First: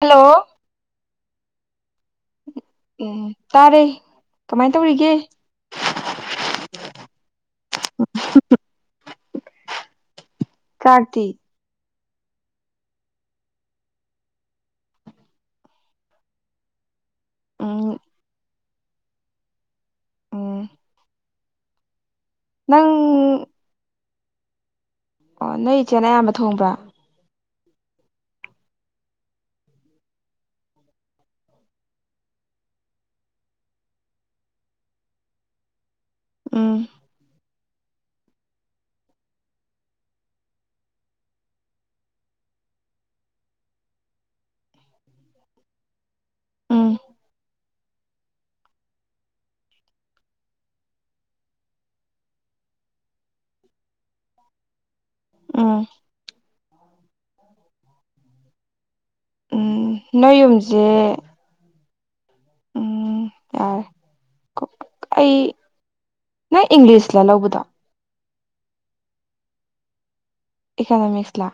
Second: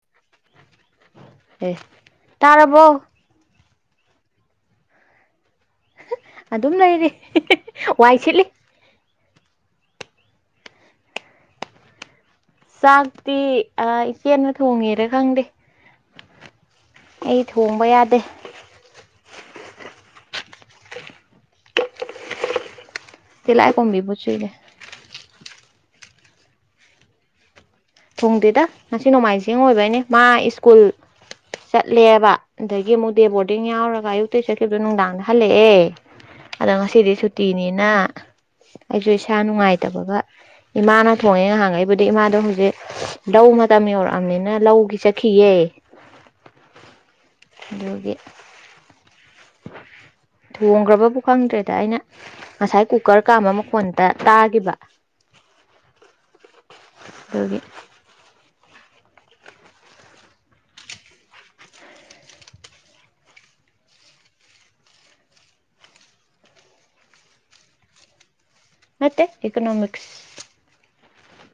hello ꯇꯥꯔꯕꯣ ꯇꯥꯔꯦ ꯀꯃꯥꯏ ꯇꯧꯔꯤꯒꯦ ꯑꯗꯨꯝ ꯂꯩꯔꯤ ꯋꯥꯏ ꯁꯤꯠꯂꯤ ꯆꯥꯛꯇꯤ ꯆꯥꯛꯇꯤ ꯑꯥ ꯏꯆꯦꯅ ꯊꯣꯡꯉꯤꯔ ꯈꯪꯗꯦ ꯑꯩ ꯊꯣꯡꯕ ꯎꯝ ꯌꯥꯗꯦ ꯎꯝ ꯅꯪ ꯇꯤꯂꯥꯏꯀꯣꯝꯕꯤꯕꯨ ꯆꯨꯏꯌꯦ ꯑꯣ ꯅꯣꯏ ꯏꯆꯦꯅ ꯑꯌꯥꯝꯕ ꯊꯣꯡꯕ꯭ꯔꯥ ꯊꯣꯡꯗꯦꯗ ꯉꯁꯤ ꯅꯣꯡꯃꯥꯏꯖꯤꯡ ꯑꯣꯏꯕꯩꯅꯤ ꯃꯥ ꯁ꯭ꯀꯨꯜ ꯆꯠꯂꯦꯕ ꯑꯗꯒꯤ ꯑꯃꯨꯛ ꯗꯦ ꯕꯣꯔꯗꯤꯡ ꯌꯥꯎꯔꯒ ꯑꯌꯨꯛꯇꯩ ꯆꯠꯈꯤꯕꯗꯣ ꯅꯨꯡꯗꯥꯡꯗ ꯍꯜꯂꯛꯑꯦ ꯑꯗꯣ ꯎꯝ ꯉꯁꯤꯗꯤ ꯁꯨꯇꯤꯅꯤꯅ ꯑꯩꯁꯨ ꯏꯁꯥ ꯅꯨꯡꯉꯥꯏꯇꯕꯒ ꯏꯃꯥꯅ ꯊꯣꯡꯉꯦ ꯉꯥꯍꯥꯡꯉꯩꯕꯨꯗꯤ ꯏꯃꯥꯗꯣ ꯍꯧꯖꯤꯛ ꯂꯧ ꯃꯇꯝ ꯌꯧꯔꯛꯑꯝꯅꯤꯅ ꯂꯧꯒꯤ ꯆꯠꯈꯤꯌꯦ ꯎꯝ ꯑꯗꯨꯒꯤ [inaudible] ꯊꯣꯡꯒꯔ꯭ꯕꯕꯨ ꯈꯪꯗ꯭ꯔꯦꯗ ꯑꯩꯅ ꯉꯁꯥꯏ ꯀꯨꯀꯔ ꯀꯥꯝꯕ ꯃꯈꯣꯟꯇ ꯇꯥꯒꯤꯕ ꯎꯝ ꯗꯨꯒꯤ ꯎꯝ ꯅꯣꯏ ꯌꯨꯝꯁꯦ ꯎꯝ ꯌꯥꯔꯦ ꯑꯩ ꯅꯪ ꯏꯪꯂꯤꯁꯂ ꯂꯧꯕꯗꯣ ꯃꯦ ꯏꯀꯣꯅꯣꯃꯤꯛꯁ ꯏꯀꯅꯃꯤꯛꯁꯂꯥ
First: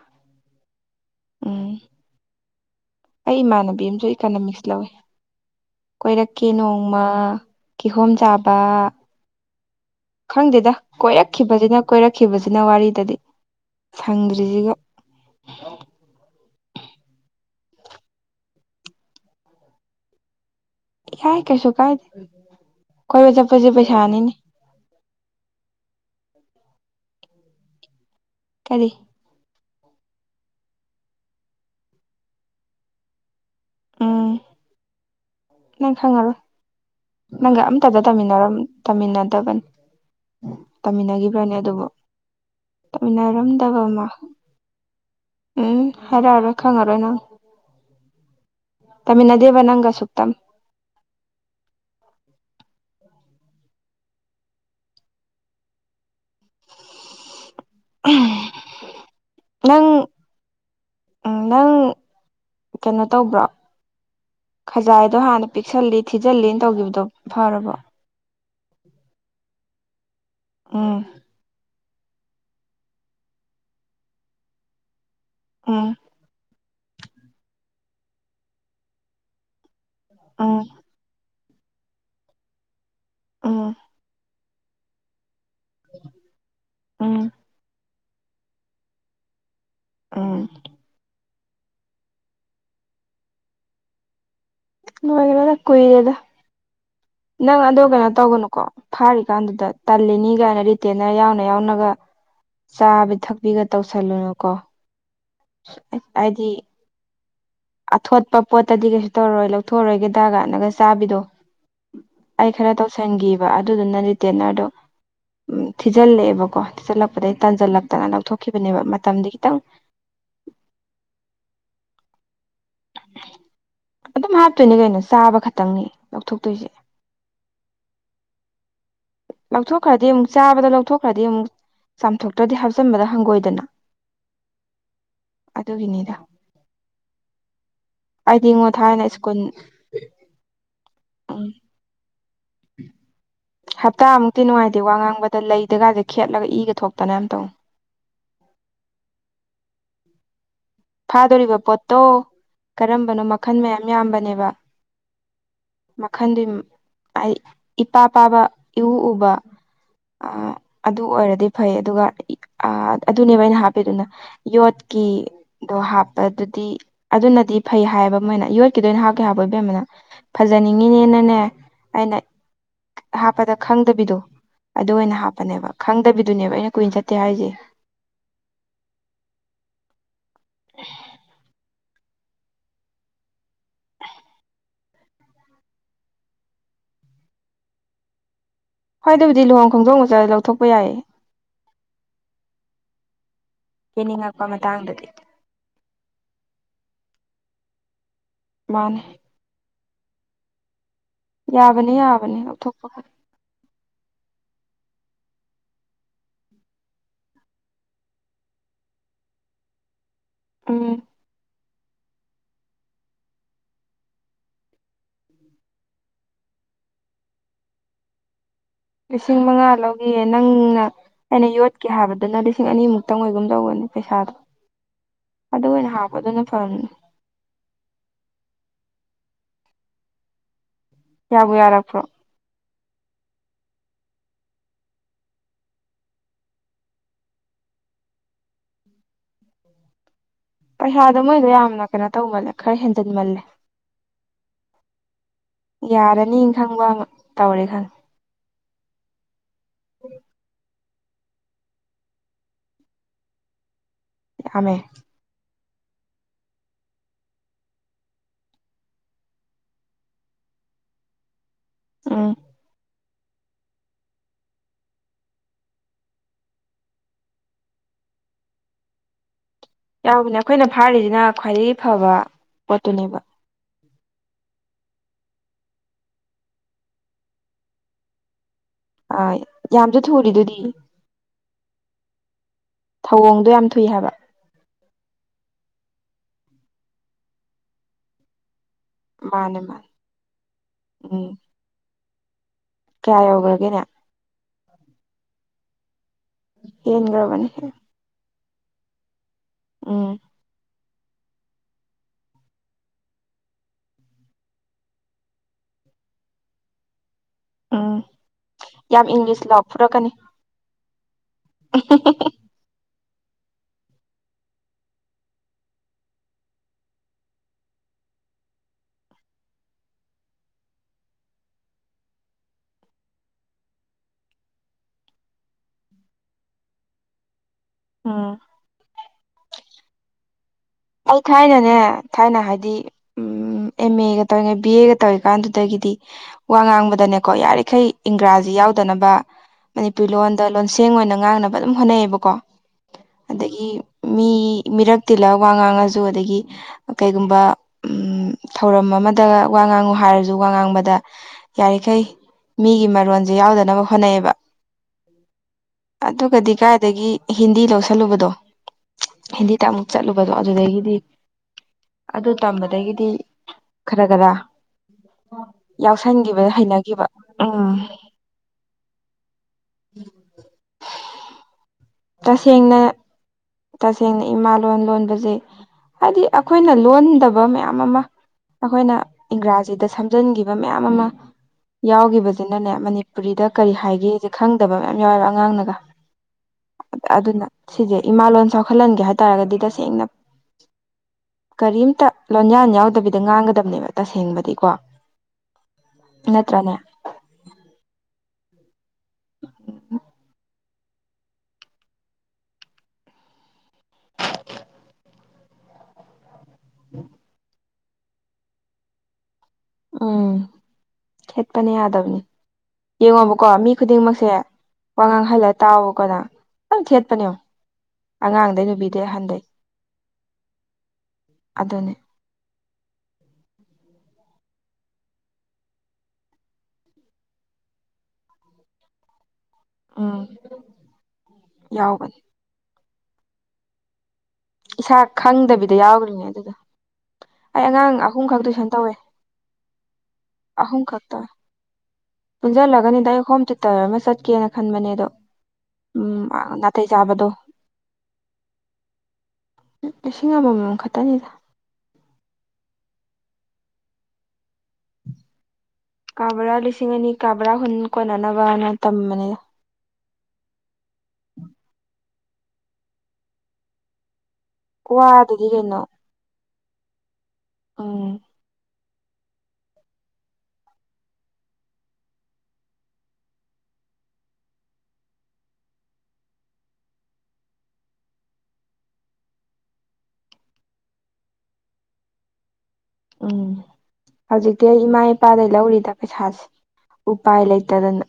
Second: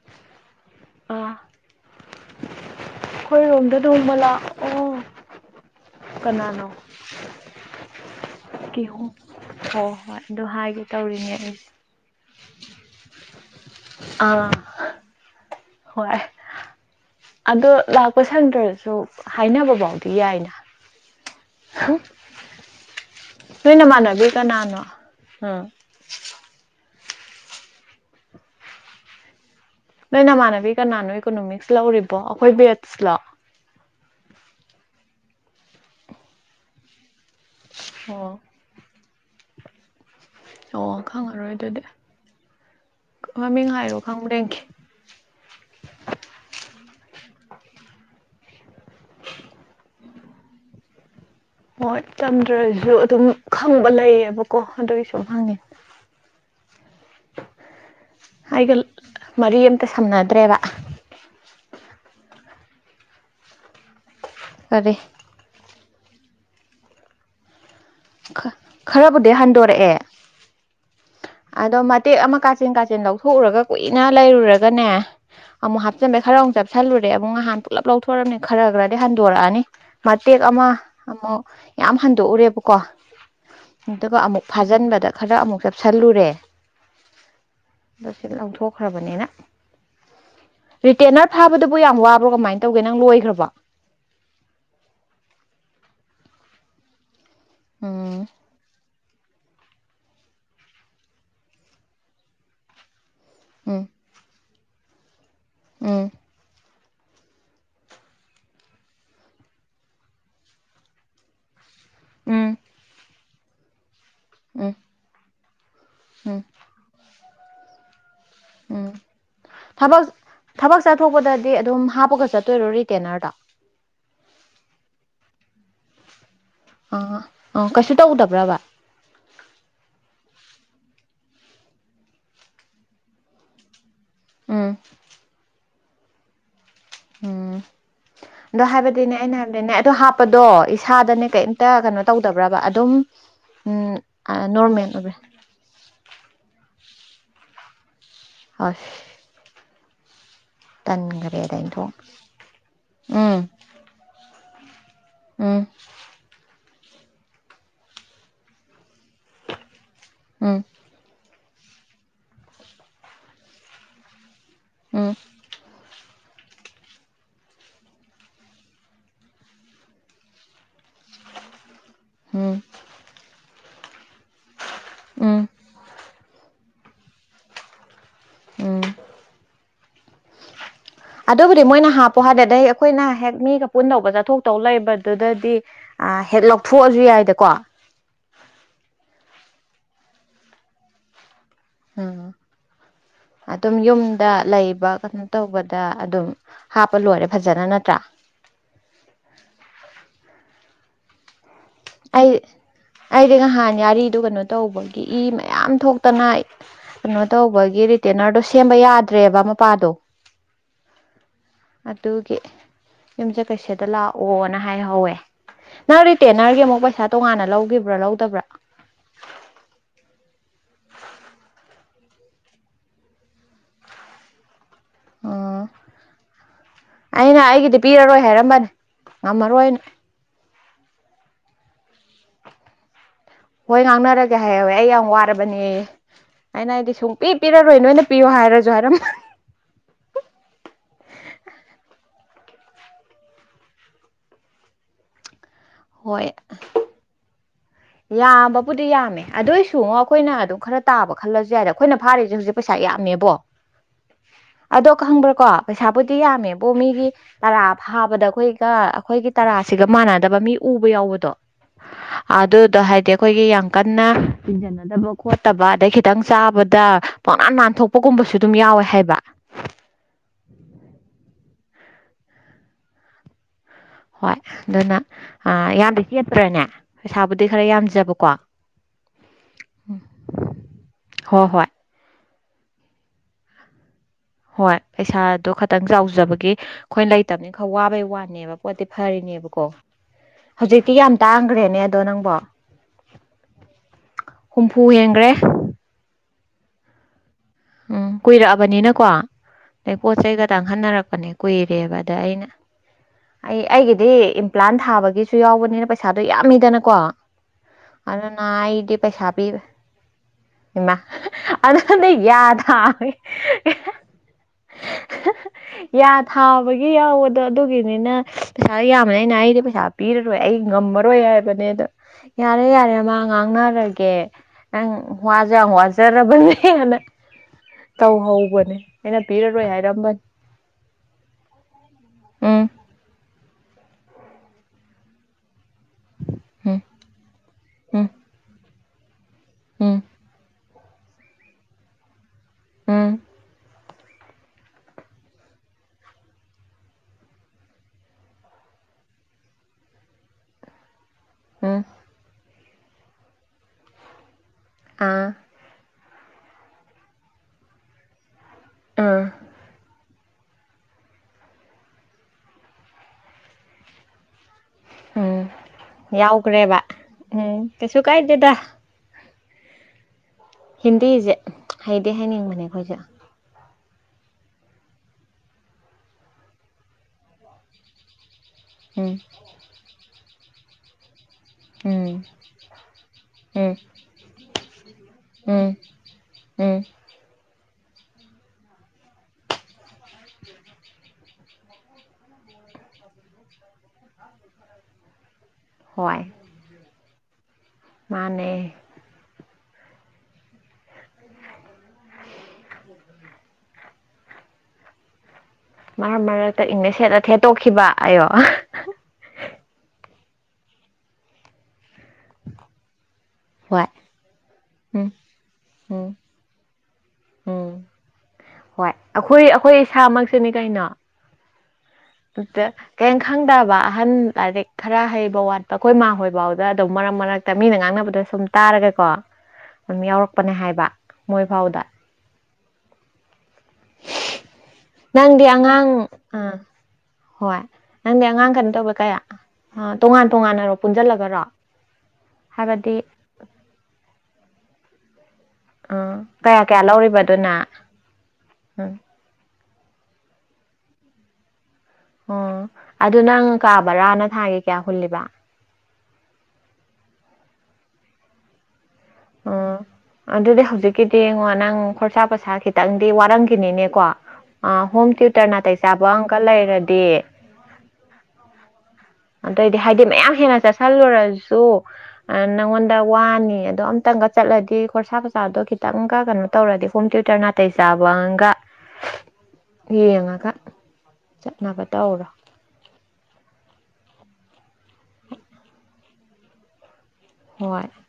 ꯑꯥ ꯑꯩ ꯑꯩꯈꯣꯏꯔꯣꯝꯗ ꯏꯃꯥꯟꯅꯕꯤ ꯑꯝꯁꯨ ꯅꯣꯡꯃ ꯏꯀꯅꯣꯃꯤꯛꯁ ꯂꯧꯋꯤ ꯂꯥꯛꯑꯣ ꯀꯣꯏꯔꯛꯀꯦ ꯀꯅꯥꯅꯣ ꯅꯣꯡꯃ ꯀꯤꯍꯣꯝ ꯆꯥꯕ [unintelligible] ꯈꯪꯗꯦꯗ ꯍꯥꯏꯒꯦ ꯇꯧꯔꯤꯅꯦ ꯑꯩꯁꯦ ꯀꯣꯏꯔꯛꯈꯤꯕꯁꯤꯅ ꯀꯣꯏꯔꯛꯈꯤꯕꯁꯤꯅ ꯋꯥꯔꯤꯗꯗꯤ ꯑꯥ ꯁꯪꯗ꯭ꯔꯤꯁꯤꯒ ꯍꯣꯏ ꯑꯗꯣ ꯂꯥꯛꯄ ꯁꯪꯗ꯭ꯔꯁꯨ ꯍꯥꯏꯅꯕꯕꯥꯎꯗꯤ ꯌꯥꯏꯅ ꯌꯥꯏ ꯀꯩꯁꯨ ꯀꯥꯏꯗꯦ ꯀꯣꯏꯕ ꯆꯠꯄꯁꯦ ꯅꯣꯏ ꯅꯃꯥꯟꯅꯕꯤ ꯄꯩꯁꯥꯅꯤꯅꯦ ꯀꯅꯥꯅꯣ ꯎꯝ ꯀꯔꯤ ꯅꯣꯏ ꯅꯃꯥꯟꯅꯕꯤ ꯀꯅꯥꯅꯣ ꯏꯀꯣꯅꯣꯃꯤꯛꯁ ꯂꯧꯔꯤꯕꯣ ꯑꯩꯈꯣꯏ ꯕꯦꯠꯁꯂꯣ ꯎꯝ ꯅꯪ ꯈꯪꯉꯔꯣꯏ ꯅꯪꯒ ꯑꯝꯇꯗ ꯑꯣ ꯇꯝꯃꯤꯟꯅꯔꯝ ꯇꯝꯃꯤꯟꯅꯗꯕꯟ ꯑꯣ ꯈꯪꯉꯔꯣꯏ ꯇꯝꯃꯤꯟꯅꯒꯤꯕ꯭ꯔꯅꯦ ꯑꯗꯨꯗꯤ ꯑꯗꯨꯕꯨ ꯃꯃꯤꯡ ꯇꯝꯃꯤꯟꯅꯔꯝꯗꯕ ꯍꯥꯏꯔꯣ ꯑꯃ ꯈꯪꯕ꯭ꯔ ꯌꯦꯡꯒꯦ ꯎꯝ ꯍꯥꯏꯔꯛꯑꯔꯣꯏ ꯈꯪꯉꯔꯣꯏ ꯅꯪ ꯇꯝꯃꯤꯟꯅꯗꯦꯕ ꯅꯪꯒ ꯁꯨꯛꯇꯝ ꯍꯣꯏ ꯇꯝꯗ꯭ꯔꯁꯨ ꯑꯗꯨꯝ ꯈꯪꯕ ꯂꯩꯌꯦꯕꯀꯣ ꯑꯗꯨꯒꯤ ꯁꯨꯝ ꯍꯪꯉꯤꯟ [inaudible] ꯑꯩꯒ ꯃꯔꯤ ꯅꯪ ꯑꯝꯇ ꯁꯝꯅꯗ꯭ꯔꯦꯕ ꯎꯝ ꯅꯪ ꯀꯩꯅꯣ ꯇꯧꯕ꯭ꯔꯣ ꯀꯔꯤ ꯈꯖꯥꯏꯗꯣ ꯍꯥꯟꯅ ꯄꯤꯛꯁꯜꯂꯤ ꯊꯤꯖꯜꯂꯤꯅ ꯇꯧꯈꯤꯕꯗꯣ ꯐꯔꯕꯣ ꯈ ꯈꯔꯕꯨꯗꯤ ꯍꯟꯗꯣꯔꯛꯑꯦ ꯎꯝ ꯑꯗꯣ ꯃꯇꯦꯛ ꯑꯃ ꯀꯥꯆꯤꯟ ꯀꯥꯆꯤꯟ ꯂꯧꯊꯣꯛꯎꯔꯒ ꯀꯨꯏꯅ ꯂꯩꯔꯨꯔꯒꯅꯦ ꯑꯃꯨꯛ ꯎꯝ ꯍꯥꯞꯆꯤꯟꯕꯩ ꯈꯔ ꯑꯃꯨꯛ ꯆꯞꯁꯤꯜꯂꯨꯔꯦ ꯑꯃꯨꯛ ꯉꯍꯥꯟ ꯄꯨꯂꯞ ꯂꯧꯊꯣꯔꯑꯕꯅꯤ ꯈꯔ ꯈꯔꯗꯤ ꯍꯟꯗꯣꯔꯛꯑꯅꯤ ꯃꯇꯦꯛ ꯎꯝ ꯑꯃ ꯑꯃꯨꯛ ꯌꯥꯝ ꯍꯟꯗꯣꯛꯎꯔꯦꯕꯀꯣ ꯎꯝ ꯑꯗꯨꯒ ꯑꯃꯨꯛ ꯐꯥꯖꯤꯟꯕꯗ ꯈꯔ ꯑꯃꯨꯛ ꯆꯞꯁꯤꯜꯂꯨꯔꯦ ꯎꯝ ꯑꯗꯣ ꯁꯤ ꯂꯧꯊꯣꯛꯈ꯭ꯔꯕꯅꯤꯅ ꯎꯝ ꯔꯤꯇꯦꯅꯔ ꯐꯥꯕꯗꯨꯕꯨ ꯌꯥꯝ ꯋꯥꯕ꯭ꯔꯣ ꯀꯃꯥꯏꯅ ꯇꯧꯒꯦ ꯅꯪ ꯂꯣꯏꯈ꯭ꯔꯕ ꯂꯣꯏꯈꯔꯦꯗ ꯀꯨꯏꯔꯦꯗ ꯅꯪ ꯑꯗꯨ ꯀꯩꯅꯣ ꯎꯝ ꯇꯧꯒꯅꯨ ꯀꯣ ꯐꯥꯔꯤꯀꯥꯟꯗꯨꯗ ꯇꯜꯂꯤꯅꯤ ꯀꯥꯏꯅ ꯔꯤꯇꯦꯅꯔ ꯌꯥꯎꯅ ꯌꯥꯎꯅꯒ ꯆꯥꯕ ꯊꯛꯄꯤꯒ ꯎꯝ ꯇꯧꯁꯜꯂꯨꯅꯨꯀꯣ ꯎꯝ ꯍꯥꯏꯗꯤ ꯑꯊꯣꯠꯄ ꯄꯣꯠꯇꯗꯤ ꯀꯩꯁꯨ ꯇꯧꯔꯔꯣꯏ ꯂꯧꯊꯣꯛꯔꯣꯏꯒꯦꯗꯒꯅꯒ ꯆꯥꯕꯤꯗꯣ ꯎꯝ ꯑꯩ ꯈꯔ ꯇꯧꯁꯟꯈꯤꯕ ꯑꯗꯨꯗꯨꯅ ꯔꯤꯇꯦꯅꯔꯗꯣ ꯎꯝ ꯎꯝ ꯊꯤꯖꯤꯜꯂꯛꯑꯦꯕꯀꯣ ꯊꯤꯆꯜꯂꯛꯄꯗꯒꯤ ꯇꯥꯟꯁꯤꯜꯂꯛꯇꯅ ꯂꯧꯊꯣꯛꯈꯤꯕꯅꯦꯕ ꯎꯝ ꯃꯇꯝꯗꯤ ꯈꯤꯇꯪ ꯊꯕꯛ ꯊꯕꯛ ꯆꯠꯊꯣꯛꯄꯗꯗꯤ ꯑꯗꯨꯝ ꯍꯥꯞꯄꯒ ꯆꯠꯇꯣꯏꯔꯣ ꯔꯤꯇꯦꯅꯔꯗꯣ ꯑꯗꯨꯝ ꯍꯥꯞꯇꯣꯏꯅꯦ ꯀꯩꯅꯣ ꯆꯥꯕ ꯈꯛꯇꯪꯅꯤ ꯂꯧꯊꯣꯛꯇꯣꯏꯁꯦ ꯑ ꯑ ꯀꯩꯁꯨ ꯇꯧꯗꯕ꯭ꯔꯕ ꯂꯧꯊꯣꯛꯈ꯭ꯔꯗꯤ ꯑꯃꯨꯛ ꯆꯥꯕꯗ ꯂꯧꯊꯣꯛꯈ꯭ꯔꯗꯤ ꯑꯃꯨꯛ ꯆꯥꯝꯊꯣꯛꯇ꯭ꯔꯗꯤ ꯍꯥꯞꯆꯤꯟꯕꯗ ꯍꯪꯒꯣꯏꯗꯅ ꯎꯝ ꯑꯗꯨꯒꯤꯅꯤꯗ ꯎꯝ ꯑꯩꯗꯤ ꯑꯗꯣ ꯉꯣ ꯊꯥꯏꯅ ꯍꯥꯏꯕꯗꯤꯅꯦ ꯑꯩꯅ ꯁ꯭ꯀꯨꯜ ꯍꯥꯏꯕꯗꯤꯅꯦ ꯑꯗꯣ ꯍꯥꯞꯄꯗꯣ ꯏꯁꯥꯗꯅꯦ ꯎꯝ ꯀꯩꯝꯇ ꯀꯩꯅꯣ ꯇꯧꯗꯕ꯭ꯔꯕ ꯑꯗꯨꯝ ꯅꯣꯔꯃꯦꯜ ꯑꯣꯏꯕ꯭ꯔꯥ ꯂꯩꯗꯒꯗ ꯈꯦꯠꯂꯒ ꯏꯒ ꯊꯣꯛꯇꯅ ꯑꯃ ꯇꯧ ꯑ ꯇꯟꯈ꯭ꯔꯦꯗ ꯐꯥꯗꯣꯔꯤꯕ ꯑꯣꯟꯊꯣꯛ ꯄꯣꯠꯇꯣ ꯀꯔꯝꯕꯅꯣ ꯎꯝ ꯃꯈꯜ ꯃꯌꯥꯝ ꯌꯥꯝꯕꯅꯦꯕ ꯎꯝ ꯃꯈꯟꯗꯨꯝ ꯍꯥꯏꯗꯤ ꯏꯄꯥ ꯄꯥꯕ ꯏꯎ ꯎꯕ ꯑ ꯎꯝ ꯑꯗꯨ ꯑꯣꯏꯔꯗꯤ ꯐꯩ ꯑꯗꯨꯒ ꯏ ꯑ ꯑꯗꯨꯅꯦꯕ ꯑꯩꯅ ꯍꯥꯞꯄꯤꯗꯨꯅ ꯎꯝ ꯌꯣꯠꯀꯤꯗꯣ ꯍꯥꯞ ꯑꯗꯨꯗꯤ ꯑꯗꯨꯅꯗꯤ ꯐꯩ ꯍꯥꯏꯌꯦꯕ ꯃꯣꯏꯅ ꯌꯣꯠꯀꯤꯗꯣ ꯑꯣꯏꯅ ꯍꯥꯞꯀꯦ ꯍꯥꯞꯄꯣ ꯏꯕꯦꯝꯃ ꯅꯪ ꯐꯖꯅꯤꯡꯉꯤꯅꯦꯅꯅꯦ ꯑꯩꯅ ꯍꯨꯝ ꯍꯥꯞꯄꯗ ꯈꯪꯗꯕꯤꯗꯣ ꯑꯗꯨ ꯑꯣꯏꯅ ꯎꯝ ꯍꯥꯞꯄꯅꯦꯕ ꯈꯪꯗꯕꯤꯗꯨꯅꯦꯕ ꯑꯩꯅ ꯀꯨꯏꯅ ꯆꯠꯇꯦ ꯍꯥꯏꯁꯦ ꯎꯝ [unintelligible] ꯑꯗꯨꯕꯨꯗꯤ ꯃꯣꯏꯅ ꯍꯥꯞꯄꯨ ꯍꯥꯏꯗꯦ ꯑꯗꯩ ꯑꯩꯈꯣꯏꯅ ꯍꯦꯛ ꯃꯤꯒ ꯄꯨꯟ ꯇꯧꯕ ꯆꯠꯊꯣꯛꯇꯧ ꯂꯩꯕꯗꯨꯗꯗꯤ ꯑ ꯍꯦꯛ ꯂꯧꯊꯣꯛꯑꯁꯨ ꯌꯥꯏꯗꯀꯣ ꯍꯣꯏ ꯑꯗꯨꯕꯨꯗꯤ ꯂꯨꯍꯣꯡ ꯈꯣꯡꯗꯣꯡꯕ ꯆꯠꯂꯗꯤ ꯂꯧꯊꯣꯛꯄ ꯌꯥꯏꯌꯦ ꯎꯝ ꯑꯗꯨꯝ ꯌꯨꯝꯗ ꯌꯦꯡꯅꯤꯡꯉꯛꯄ ꯂꯩꯕ ꯃꯇꯥꯡꯗꯗꯤ ꯈꯛꯅꯦ ꯇꯧꯕꯗ ꯑꯗꯨꯝ ꯍꯥꯞꯄ ꯂꯣꯏꯔꯦ ꯐꯖꯅ ꯅꯠꯇ꯭ꯔꯥ ꯃꯥꯥꯟꯅꯤ ꯌꯥꯕꯅꯤ ꯑꯩ ꯌꯥꯕꯅꯤ ꯂꯧꯊꯣꯛꯄ ꯈ ꯑꯩꯗꯤ ꯉꯍꯥꯟ ꯌꯥꯔꯤꯗꯨ ꯀꯩꯅꯣ ꯇꯧꯕꯒꯤ ꯏ ꯃꯌꯥꯝ ꯊꯣꯛꯇꯅ ꯀꯩꯅꯣ ꯇꯧꯕꯒꯤ ꯔꯤꯇꯦꯅꯔꯗꯣ ꯁꯦꯝꯕ ꯌꯥꯗ꯭ꯔꯦꯕ ꯃꯄꯥꯗꯣ ꯎꯝ ꯑꯗꯨꯒꯤ ꯌꯨꯝꯁꯀꯩꯁꯗ ꯂꯥꯛꯑꯣꯅ ꯍꯥꯏꯍꯧꯋꯦ ꯅꯪ ꯔꯤꯇꯦꯅꯔꯒꯤ ꯑꯃꯨꯛ ꯄꯩꯁꯥ ꯇꯣꯉꯥꯟꯅ ꯂꯧꯒꯤꯕ꯭ꯔꯣ ꯂꯧꯗꯕ꯭ꯔꯣ ꯂꯤꯁꯤꯡ ꯃꯉꯥ ꯂꯧꯒꯤꯌꯦ ꯅꯪꯅ ꯑꯩꯅ ꯌꯣꯠꯀꯤ ꯍꯥꯏꯕꯗꯨꯅ ꯂꯤꯁꯤꯡ ꯑꯅꯤꯃꯨꯛꯇꯪ ꯑꯣꯏꯒꯨꯝ ꯇꯧꯕꯅꯤ ꯄꯩꯁꯥꯗꯣ ꯎꯝ ꯑꯗꯨ ꯑꯣꯏꯅ ꯍꯥꯞꯄ ꯑꯗꯨꯅ ꯐꯔꯝꯅꯤ ꯑꯩꯅ ꯑꯩꯒꯤꯗꯤ ꯄꯤꯔꯔꯣꯏ ꯍꯥꯏꯔꯝꯕꯅꯦ ꯉꯝꯃꯔꯣꯏꯅ ꯌꯥꯕꯨ ꯌꯥꯔꯛꯄ꯭ꯔꯣ ꯃꯣꯏ ꯉꯥꯡꯅꯔꯒꯦ ꯍꯥꯏꯌꯧꯋꯦ ꯑꯩ ꯌꯥꯝ ꯋꯥꯔꯕꯅꯦ ꯑꯩꯅꯗꯤ ꯁꯨꯡ ꯄꯤ ꯄꯤꯔꯔꯣꯏ ꯅꯣꯏꯅ ꯄꯤꯌꯣ ꯍꯥꯏꯔꯁꯨ ꯍꯥꯏꯔꯝꯕ ꯄꯩꯁꯥꯗꯣ ꯃꯣꯏꯗꯣ ꯌꯥꯝꯅ ꯀꯩꯅꯣ ꯇꯧꯃꯜꯂꯦ ꯈꯔ ꯍꯦꯟꯖꯤꯟꯃꯜꯂꯦ ꯍꯣꯏ ꯌꯥꯔꯅꯤꯅ ꯈꯪꯕ ꯑꯃ ꯇꯧꯔꯦ ꯈꯪꯉꯦ ꯌꯥꯝꯕꯕꯨꯗꯤ ꯌꯥꯝꯃꯦ ꯑꯗꯨꯏ ꯁꯨꯉꯣ ꯑꯩꯈꯣꯏꯅ ꯑꯗꯨꯝ ꯈꯔ ꯇꯥꯕ ꯈꯜꯂꯁꯨ ꯌꯥꯏꯗ ꯑꯩꯈꯣꯏꯅ ꯐꯥꯔꯤꯁꯦ ꯍꯧꯖꯤꯛ ꯄꯩꯁꯥ ꯌꯥꯝꯃꯦꯕꯣ ꯌꯥꯝꯃꯦ ꯑꯗꯣ ꯈꯪꯕ꯭ꯔꯥꯀꯣ ꯄꯩꯁꯥꯕꯨꯗꯤ ꯌꯥꯝꯃꯦꯕꯣ ꯃꯤꯒꯤ ꯇꯔꯥ ꯐꯥꯕꯗ ꯑꯩꯈꯣꯏꯒ ꯑꯩꯈꯣꯏꯒꯤ ꯇꯔꯥꯁꯤꯒ ꯃꯥꯟꯅꯗꯕ ꯃꯤ ꯎꯕ ꯌꯥꯎꯕꯗꯣ ꯎꯝ ꯑꯗꯨꯗꯣ ꯍꯥꯏꯗꯤ ꯑꯩꯈꯣꯏꯒꯤ ꯌꯥꯝ ꯀꯟꯅ ꯆꯤꯡꯖꯟꯅꯗꯕ ꯈꯣꯠꯇꯕ ꯑꯗꯩ ꯈꯤꯇꯪ ꯆꯥꯕꯗ ꯄꯛꯅꯥꯟ ꯅꯥꯟꯊꯣꯛꯄꯒꯨꯝꯕꯁꯨ ꯑꯗꯨꯝ ꯌꯥꯎꯋꯦ ꯍꯥꯏꯌꯦꯕ ꯌꯥꯎꯕꯅꯦ ꯑꯩꯈꯣꯏꯅ ꯐꯥꯔꯤꯁꯤꯅ ꯈ꯭ꯋꯥꯏꯗꯒꯤ ꯐꯕ ꯄꯣꯠꯇꯨꯅꯦꯕ ꯍꯣꯏ ꯑꯗꯨꯅ ꯌꯥꯝꯗꯤ ꯆꯦꯠꯇ꯭ꯔꯅꯦ ꯄꯩꯁꯥꯕꯨꯗꯤ ꯈꯔ ꯌꯥꯝꯖꯕꯀꯣ ꯑ ꯌꯥꯝꯖꯨ ꯊꯨꯔꯤꯗꯨꯗꯤ ꯍꯣ ꯍꯣꯏ ꯊꯧꯑꯣꯡꯗꯣ ꯌꯥꯝ ꯊꯨꯏ ꯍꯥꯏꯕ ꯍꯣꯏ ꯄꯩꯁꯥꯗꯣ ꯈꯇꯪ ꯆꯥꯎꯖꯕꯒꯤ ꯑꯩꯈꯣꯏ ꯂꯩꯇꯕꯅꯤꯅ ꯈꯔ ꯋꯥꯕꯩ ꯋꯥꯅꯦꯕ ꯄꯣꯠꯇꯤ ꯃꯥꯅꯦ ꯐꯔꯤꯅꯦꯕꯀꯣ ꯃꯥꯅꯦ ꯍꯧꯖꯤꯛꯇꯤ ꯌꯥꯝ ꯎꯝ ꯇꯥꯡꯈ꯭ꯔꯦꯅꯦ ꯑꯗꯣ ꯅꯪꯕꯣ ꯀꯌꯥ ꯌꯧꯒ꯭ꯔꯒꯦꯅꯦ ꯍꯨꯝꯐꯨ ꯍꯦꯟꯒ꯭ꯔꯦ ꯍꯦꯟꯒ꯭ꯔꯕꯅꯤꯍꯦ ꯎꯝ ꯀꯨꯏꯔꯛꯑꯕꯅꯤꯅꯀꯣ ꯑꯗꯩ ꯎꯝ ꯄꯣꯠ ꯆꯩꯒ ꯇꯥꯡ ꯍꯟꯅꯔꯛꯄꯅꯦ ꯀꯨꯏꯔꯦꯕ ꯑꯗ ꯑꯩꯅ ꯑꯩ ꯑꯩꯒꯤꯗꯤ ꯏꯝꯄ꯭ꯂꯥꯟ ꯊꯥꯕꯒꯤꯁꯨ ꯌꯥꯎꯕꯅꯤꯅ ꯄꯩꯁꯥꯗꯨꯣ ꯌꯥꯝꯃꯤꯗꯅꯀꯣ ꯎꯝ ꯑꯗꯨꯅ ꯑꯩꯗꯤ ꯌꯥꯝ ꯄꯩꯁꯥ ꯏꯪꯂꯤꯁ ꯄꯤ ꯂꯥꯎ ꯐꯨꯔꯛꯀꯅꯤ ꯍꯩꯃꯥ [unintelligible] [unintelligible] ꯌꯥ ꯊꯥꯕꯒꯤ ꯌꯥꯎꯕꯗꯣ ꯑꯗꯨꯒꯤꯅꯤꯅ ꯄꯩꯁꯥ ꯌꯥꯝꯕꯅꯦ ꯑꯩꯅ ꯑꯩꯗꯤ ꯄꯩꯁꯥ ꯄꯤꯔꯔꯣꯏ ꯑꯩ ꯉꯝꯃꯔꯣꯏ ꯍꯥꯏꯕꯅꯦ ꯑꯗ ꯌꯥꯔꯦ ꯌꯥꯔꯦ ꯃꯥ ꯉꯥꯡꯅꯔꯒꯦ ꯅꯪ ꯋꯁꯨ ꯌꯥꯝ ꯋꯖꯥꯔꯕꯅꯦ ꯎꯝ ꯇꯧꯍꯧꯕꯅꯦ ꯑꯩꯅ ꯄꯤꯔꯔꯣꯏ ꯍꯥꯏꯔꯝꯕꯅꯦ ꯑꯩ ꯊꯥꯏꯅꯅꯦ ꯊꯥꯏꯅ ꯎꯝ ꯍꯥꯏꯗꯤ ꯎꯜ ꯑꯦꯝ ꯃꯦꯒꯥ ꯇꯧꯔꯤꯅꯦ ꯕꯤ ꯑꯦꯒꯥ ꯇꯧꯋꯔꯤꯀꯥꯟꯗꯨꯗꯒꯤꯗꯤ ꯋꯥ ꯎꯝ ꯉꯥꯡꯕꯗꯅꯦꯀꯣ ꯌꯥꯔꯤꯈꯩ ꯎꯝ ꯏꯪꯒ꯭ꯔꯥꯖꯤ ꯌꯥꯎꯗꯅꯕ ꯃꯅꯤꯄꯨꯔꯤ ꯂꯣꯟꯗ ꯂꯣꯟꯁꯦꯡ ꯑꯣꯏꯅ ꯉꯥꯡꯅꯕ ꯑꯗꯨꯝ ꯍꯣꯠꯅꯩꯌꯦꯕꯀꯣ ꯎꯝ ꯎꯝ ꯑꯗꯒꯤ ꯃꯤ ꯃꯤꯔꯛ ꯇꯤꯜꯂꯒ ꯋꯥ ꯉꯥꯡꯉꯁꯨ ꯑꯗꯒꯤ ꯀꯩꯒꯨꯝꯕ ꯎꯝ ꯊꯧꯔꯝ ꯑꯃꯗ ꯋꯥ ꯉꯥꯡꯉꯨ ꯍꯥꯏꯔꯁꯨ ꯋꯥ ꯉꯥꯡꯕꯗ ꯎꯝ ꯌꯥꯔꯤꯈꯩ ꯃꯤꯒꯤ ꯃꯔꯣꯟꯁꯦ ꯌꯥꯎꯗꯅꯕ ꯍꯣꯠꯅꯩꯌꯦꯕ ꯑꯥ ꯑꯗꯨꯒꯗꯤ ꯀꯥꯏꯗꯒꯤ ꯍꯤꯟꯗꯤ ꯂꯧꯁꯜꯂꯨꯕꯗꯣ ꯑꯥ ꯍꯤꯟꯗꯤꯗ ꯑꯃꯨꯛ ꯆꯠꯂꯨ ꯕꯗꯣ ꯑꯗꯨꯗꯒꯤꯗꯤ ꯑꯗꯨ ꯇꯝꯕꯗꯒꯤꯗꯤ ꯈꯔ ꯈꯔ ꯎꯝ ꯌꯥꯎꯁꯟꯒꯤꯕꯩ ꯌꯥꯎꯈ꯭ꯔꯦꯕ ꯍꯩꯅꯈꯤꯕ ꯎꯝ ꯀꯥꯏꯗꯦꯗ [unintelligible] ꯍꯤꯟꯗꯤꯁꯦ ꯍꯩꯗꯤ ꯍꯩꯅꯤꯡꯕꯅꯦ ꯇꯁꯦꯡꯅ ꯑꯩꯈꯣꯏꯁꯦ ꯇꯁꯦꯡꯅ ꯏꯃꯥ ꯂꯣꯟ ꯂꯣꯟꯕꯁꯦ ꯍꯥꯏꯗꯤ ꯑꯩꯈꯣꯏꯅ ꯂꯣꯟꯗꯕ ꯃꯌꯥꯝ ꯑꯃ ꯑꯩꯈꯣꯏꯅ ꯎꯝ ꯏꯪꯒ꯭ꯔꯥꯖꯤꯗ ꯁꯝꯖꯤꯟꯈꯤꯕ ꯃꯌꯥꯝ ꯑꯃ ꯎꯝ ꯌꯥꯎꯈꯤꯕꯗꯨꯅꯅꯦ ꯃꯅꯤꯄꯨꯔꯤꯗ ꯎꯝ ꯀꯔꯤ ꯍꯥꯏꯒꯦꯁꯦ ꯈꯪ ꯗꯕ ꯃꯌꯥꯝ ꯌꯥꯎꯋꯦꯕ ꯑꯉꯥꯡꯅꯒ ꯎꯝ ꯎꯝ ꯑꯗꯨꯅ ꯁꯤꯖꯦ ꯏꯃꯥꯂꯣꯟ ꯆꯥꯎꯈꯠꯍꯟꯒꯦ ꯍꯥꯏꯇꯥꯔꯒꯗꯤ ꯇꯁꯦꯡꯅ ꯀꯔꯤꯝꯇ ꯂꯣꯟꯌꯥꯟ ꯌꯥꯎꯗꯕꯤꯗ ꯉꯥꯡꯒꯗꯕꯅꯦꯕ ꯇꯁꯦꯡꯕꯗꯤꯀꯣ ꯍꯣꯏ ꯇ꯭ꯔꯥꯅꯦ ꯃꯥꯅꯦ [unintelligible] ꯃꯔꯛ ꯃꯔꯛꯇ ꯏꯪꯂꯤꯁ ꯍꯦꯛꯇ ꯊꯦꯠꯇꯣꯛꯈꯤꯕ ꯍꯥꯏꯌꯣ ꯎꯝ ꯊꯦꯠꯄꯅꯦ ꯌꯥꯗꯕꯅꯦ ꯌꯦꯡꯉꯣꯕꯀꯣ ꯃꯤ ꯍꯣꯏ ꯈꯨꯗꯤꯡꯃꯛꯁꯦ ꯋꯥ ꯎꯝ ꯉꯥꯡꯍꯜꯂ ꯇꯥꯎꯕꯀꯣ ꯎꯝ ꯅꯪ ꯑꯗꯨꯝ ꯊꯦꯠꯄꯅꯦ ꯌꯦꯡꯉꯣ ꯎꯝ ꯑꯉꯥꯡꯗꯩ ꯍꯣꯏ ꯅꯨꯕꯤꯗꯩ ꯑꯍꯟꯗꯩ ꯑꯩꯈꯣꯏ ꯑꯩꯈꯣꯏ ꯏꯁꯥꯃꯛꯁꯨꯅꯤ ꯀꯩꯅꯣ ꯑꯗꯨꯅꯤ [unintelligible] ꯀꯩꯝ ꯈꯪꯗꯕ ꯑꯍꯟ ꯂꯥꯏꯔꯤꯛ ꯈꯔ ꯍꯩꯕ ꯋꯥꯠꯄ ꯑꯩꯈꯣꯏ ꯃꯥꯥꯍꯣꯏꯐꯥꯎꯗ ꯑꯗꯨꯝ ꯃꯔꯛ ꯃꯔꯛ ꯇ ꯃꯤꯅ ꯉꯥꯡꯅꯕꯗꯣ ꯁꯨꯝ ꯇꯥꯔꯒꯀꯣ [inaudible] ꯑꯗꯨꯝ ꯌꯥꯎꯔꯛꯄꯅꯦ ꯍꯥꯏꯕ ꯃꯣꯏꯐꯥꯎꯗ ꯌꯥꯎꯕꯅꯦ ꯏꯁꯥ ꯅꯪꯗꯤ ꯈꯪꯗꯕꯤꯗ ꯑꯉꯥꯡ ꯌꯥꯎꯈ꯭ꯔꯤꯅꯦ ꯑꯗꯨꯗꯣ ꯑꯥ ꯍꯣꯏ ꯑꯩ ꯑꯉꯥꯡ ꯅꯪꯗꯤ ꯑꯍꯨꯝꯈꯛ ꯑꯉꯥꯡ ꯀꯩꯅꯣ ꯇꯨꯏꯁꯟ ꯇꯧꯕ ꯇꯧꯋꯦ ꯀꯌꯥ ꯑꯥ ꯇꯣꯉꯥꯟ ꯇꯣꯉꯥꯟꯅꯔꯣ ꯑꯍꯨꯝꯈꯛ ꯇꯧꯋꯦ ꯄꯨꯟꯖꯜꯂꯒꯔꯣ ꯄꯨꯟꯁꯤꯜꯂꯒꯅꯤꯗ ꯑꯩ ꯍꯣꯝ ꯇꯨꯇꯔ ꯑꯃ ꯆꯠꯀꯦꯅ ꯈꯟꯕꯅꯦ ꯑꯗꯣ ꯎꯝ ꯑꯥ ꯀꯌꯥ ꯀꯌꯥ ꯅꯇꯩ ꯂꯧꯔꯤꯕ ꯆꯥꯕꯗꯣ ꯑꯗꯨꯅ ꯎꯝ ꯂꯤꯁꯤꯡ ꯑꯃꯝꯃꯝ ꯈꯛꯇꯅꯤꯗ ꯑꯣ ꯑꯗꯨ ꯅꯪ ꯀꯥ ꯕꯔꯥꯅ ꯊꯥꯒꯤ ꯀꯌꯥ ꯍꯨꯜꯂꯤꯕ ꯀꯥ ꯕꯔꯥ ꯂꯤꯁꯤꯡ ꯑꯅꯤ ꯀꯥ ꯕꯔꯥ ꯍꯨꯟ ꯀꯣꯟꯅꯅꯕꯅ ꯇꯝꯕꯅꯤꯗ ꯑꯣ ꯑꯗꯨꯗꯤ ꯍꯧꯖꯤꯛꯀꯤꯗꯤ ꯉꯣ ꯅꯪ ꯈꯣꯔꯁꯥ ꯄꯁꯥ ꯈꯤꯇꯪꯗꯤ ꯋꯥꯔꯝꯈꯤꯅꯤꯅꯦꯀꯣ ꯑꯥ ꯍꯣꯝ ꯋꯥꯗꯨꯗꯤ ꯇ꯭ꯌꯨꯇꯔ ꯀꯩꯅꯣ ꯅꯥꯇꯩ ꯆꯥꯕ ꯑꯝꯀ ꯂꯩꯔꯗꯤ ꯎꯝ ꯑꯗꯩꯗꯤ ꯍꯥꯏꯗꯤ ꯃꯌꯥꯝ ꯍꯦꯟꯅ ꯆꯠꯁꯤꯜꯂꯨꯔꯁꯨ ꯑꯥ ꯅꯪꯉꯣꯟꯗ ꯋꯥꯅꯤ ꯑꯗꯣ ꯑꯝꯇꯪꯒ ꯆꯠꯂꯗꯤ ꯈꯣꯔꯁꯥ ꯄꯁꯥꯗꯣ ꯈꯤꯇꯪꯒ ꯀꯅꯣ ꯇꯧꯔꯗꯤ ꯍꯣꯝ ꯇ꯭ꯌꯨꯇꯔ ꯅꯥꯇꯩ ꯆꯥꯕꯥ ꯑꯝꯒ [inaudible] ꯌꯦꯡꯉꯒ ꯆꯠꯅꯕ ꯇꯧꯔꯣ ꯎꯝ ꯍꯧꯖꯤꯛꯇꯤ ꯑꯩ ꯏꯃꯥ ꯏꯄꯥꯗꯩ ꯂꯧꯔꯤꯗ ꯄꯩꯁꯥꯁꯦ ꯎꯄꯥꯏ ꯍꯣꯏ ꯂꯩꯇꯗꯅ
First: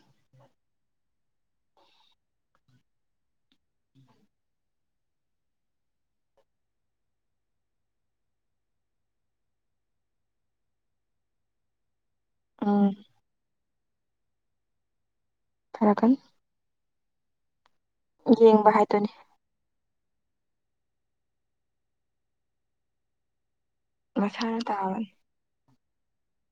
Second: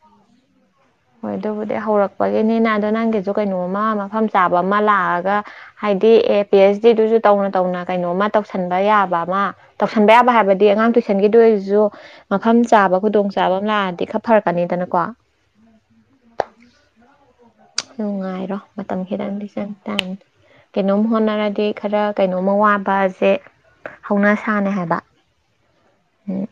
ꯍꯣꯏ ꯑꯗꯨꯕꯨꯗꯤ ꯍꯧꯔꯛꯄꯒꯤꯅꯤꯅ ꯑꯗꯣ ꯅꯪꯒꯤꯁꯨ ꯀꯩꯅꯣꯝꯃ ꯃꯐꯝ ꯆꯥꯕ ꯑꯃ ꯂꯥꯛꯑꯒ ꯍꯥꯏꯗꯤ ꯑꯦ ꯄꯤ ꯑꯩꯆ ꯗꯤꯗꯨꯁꯨ ꯇꯧꯅ ꯇꯧꯅ ꯀꯩꯅꯣꯝꯃ ꯇꯧꯁꯟꯕ ꯌꯥꯕ ꯑꯃ ꯇꯧꯁꯟꯕ ꯌꯥꯕ ꯍꯥꯏꯕꯗꯤ ꯑꯉꯥꯡ ꯇꯨꯁꯟꯒꯤꯗꯣ ꯑꯣꯏꯖꯨ ꯃꯐꯝ ꯎꯝ ꯆꯥꯕ ꯈꯨꯗꯣꯡ ꯆꯥꯕ ꯑꯃ ꯂꯥꯛꯑꯗꯤ ꯈꯔ ꯐꯔꯛꯀꯅꯤꯗꯅꯀꯣ ꯐꯔꯀꯅꯤ ꯉꯥꯏꯔꯣ ꯌꯦꯡꯕ ꯃꯇꯝ ꯍꯥꯏꯗꯨꯅꯤ ꯈꯤꯇꯪꯗꯤ ꯆꯪ ꯀꯩꯅꯣꯝ ꯍꯣꯠꯅꯔꯗꯤ ꯈꯔ ꯀꯩꯅꯣꯝꯃ ꯋꯥꯠꯄꯖꯦ ꯃꯁꯥꯅ ꯍꯧꯅꯁꯥꯅꯦ ꯍꯥꯏꯕ ꯇꯥꯕꯅꯤ ꯎꯝ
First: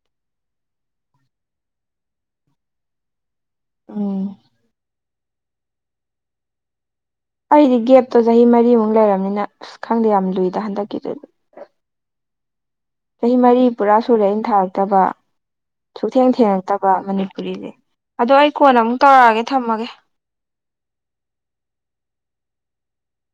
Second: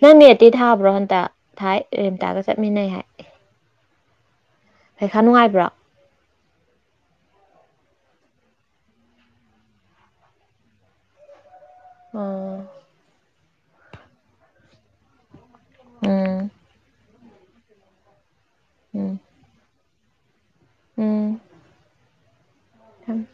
ꯅꯪ ꯅꯦꯠꯇꯤ ꯊꯥꯕ꯭ꯔꯣ ꯍꯟꯇꯛ ꯊꯥꯏ ꯔꯦꯟꯇꯥꯒ ꯆꯠꯃꯤꯟꯅꯩ ꯍꯥꯏ ꯎꯝ ꯄꯩꯈꯥ ꯅꯨꯡꯉꯥꯏꯕ꯭ꯔꯥ ꯑꯩꯗꯤ ꯒꯦꯞꯇꯣ ꯆꯍꯤ ꯃꯔꯤꯃꯨꯛ ꯂꯩꯔꯕꯅꯤꯅ ꯑꯁ ꯈꯪꯗꯦ ꯌꯥꯝ ꯂꯨꯏꯗ ꯍꯟꯗꯛꯀꯤꯗꯨ ꯑꯥ ꯆꯍꯤ ꯃꯔꯤ ꯄꯨꯔꯥ ꯁꯨꯔꯦ ꯑꯩꯟ ꯊꯥꯔꯛꯇꯕ ꯁꯨꯛꯊꯦꯡ ꯎꯝ ꯊꯦꯡꯉꯛꯇꯕ ꯃꯅꯤꯄꯨꯔꯤꯗꯤ ꯑꯗꯣ ꯑꯩ ꯀꯣꯟ ꯑꯃꯨꯛ ꯎꯝ ꯇꯧꯔꯛꯑꯒꯦ ꯊꯝꯃꯒꯦ ꯎꯝ ꯎꯝ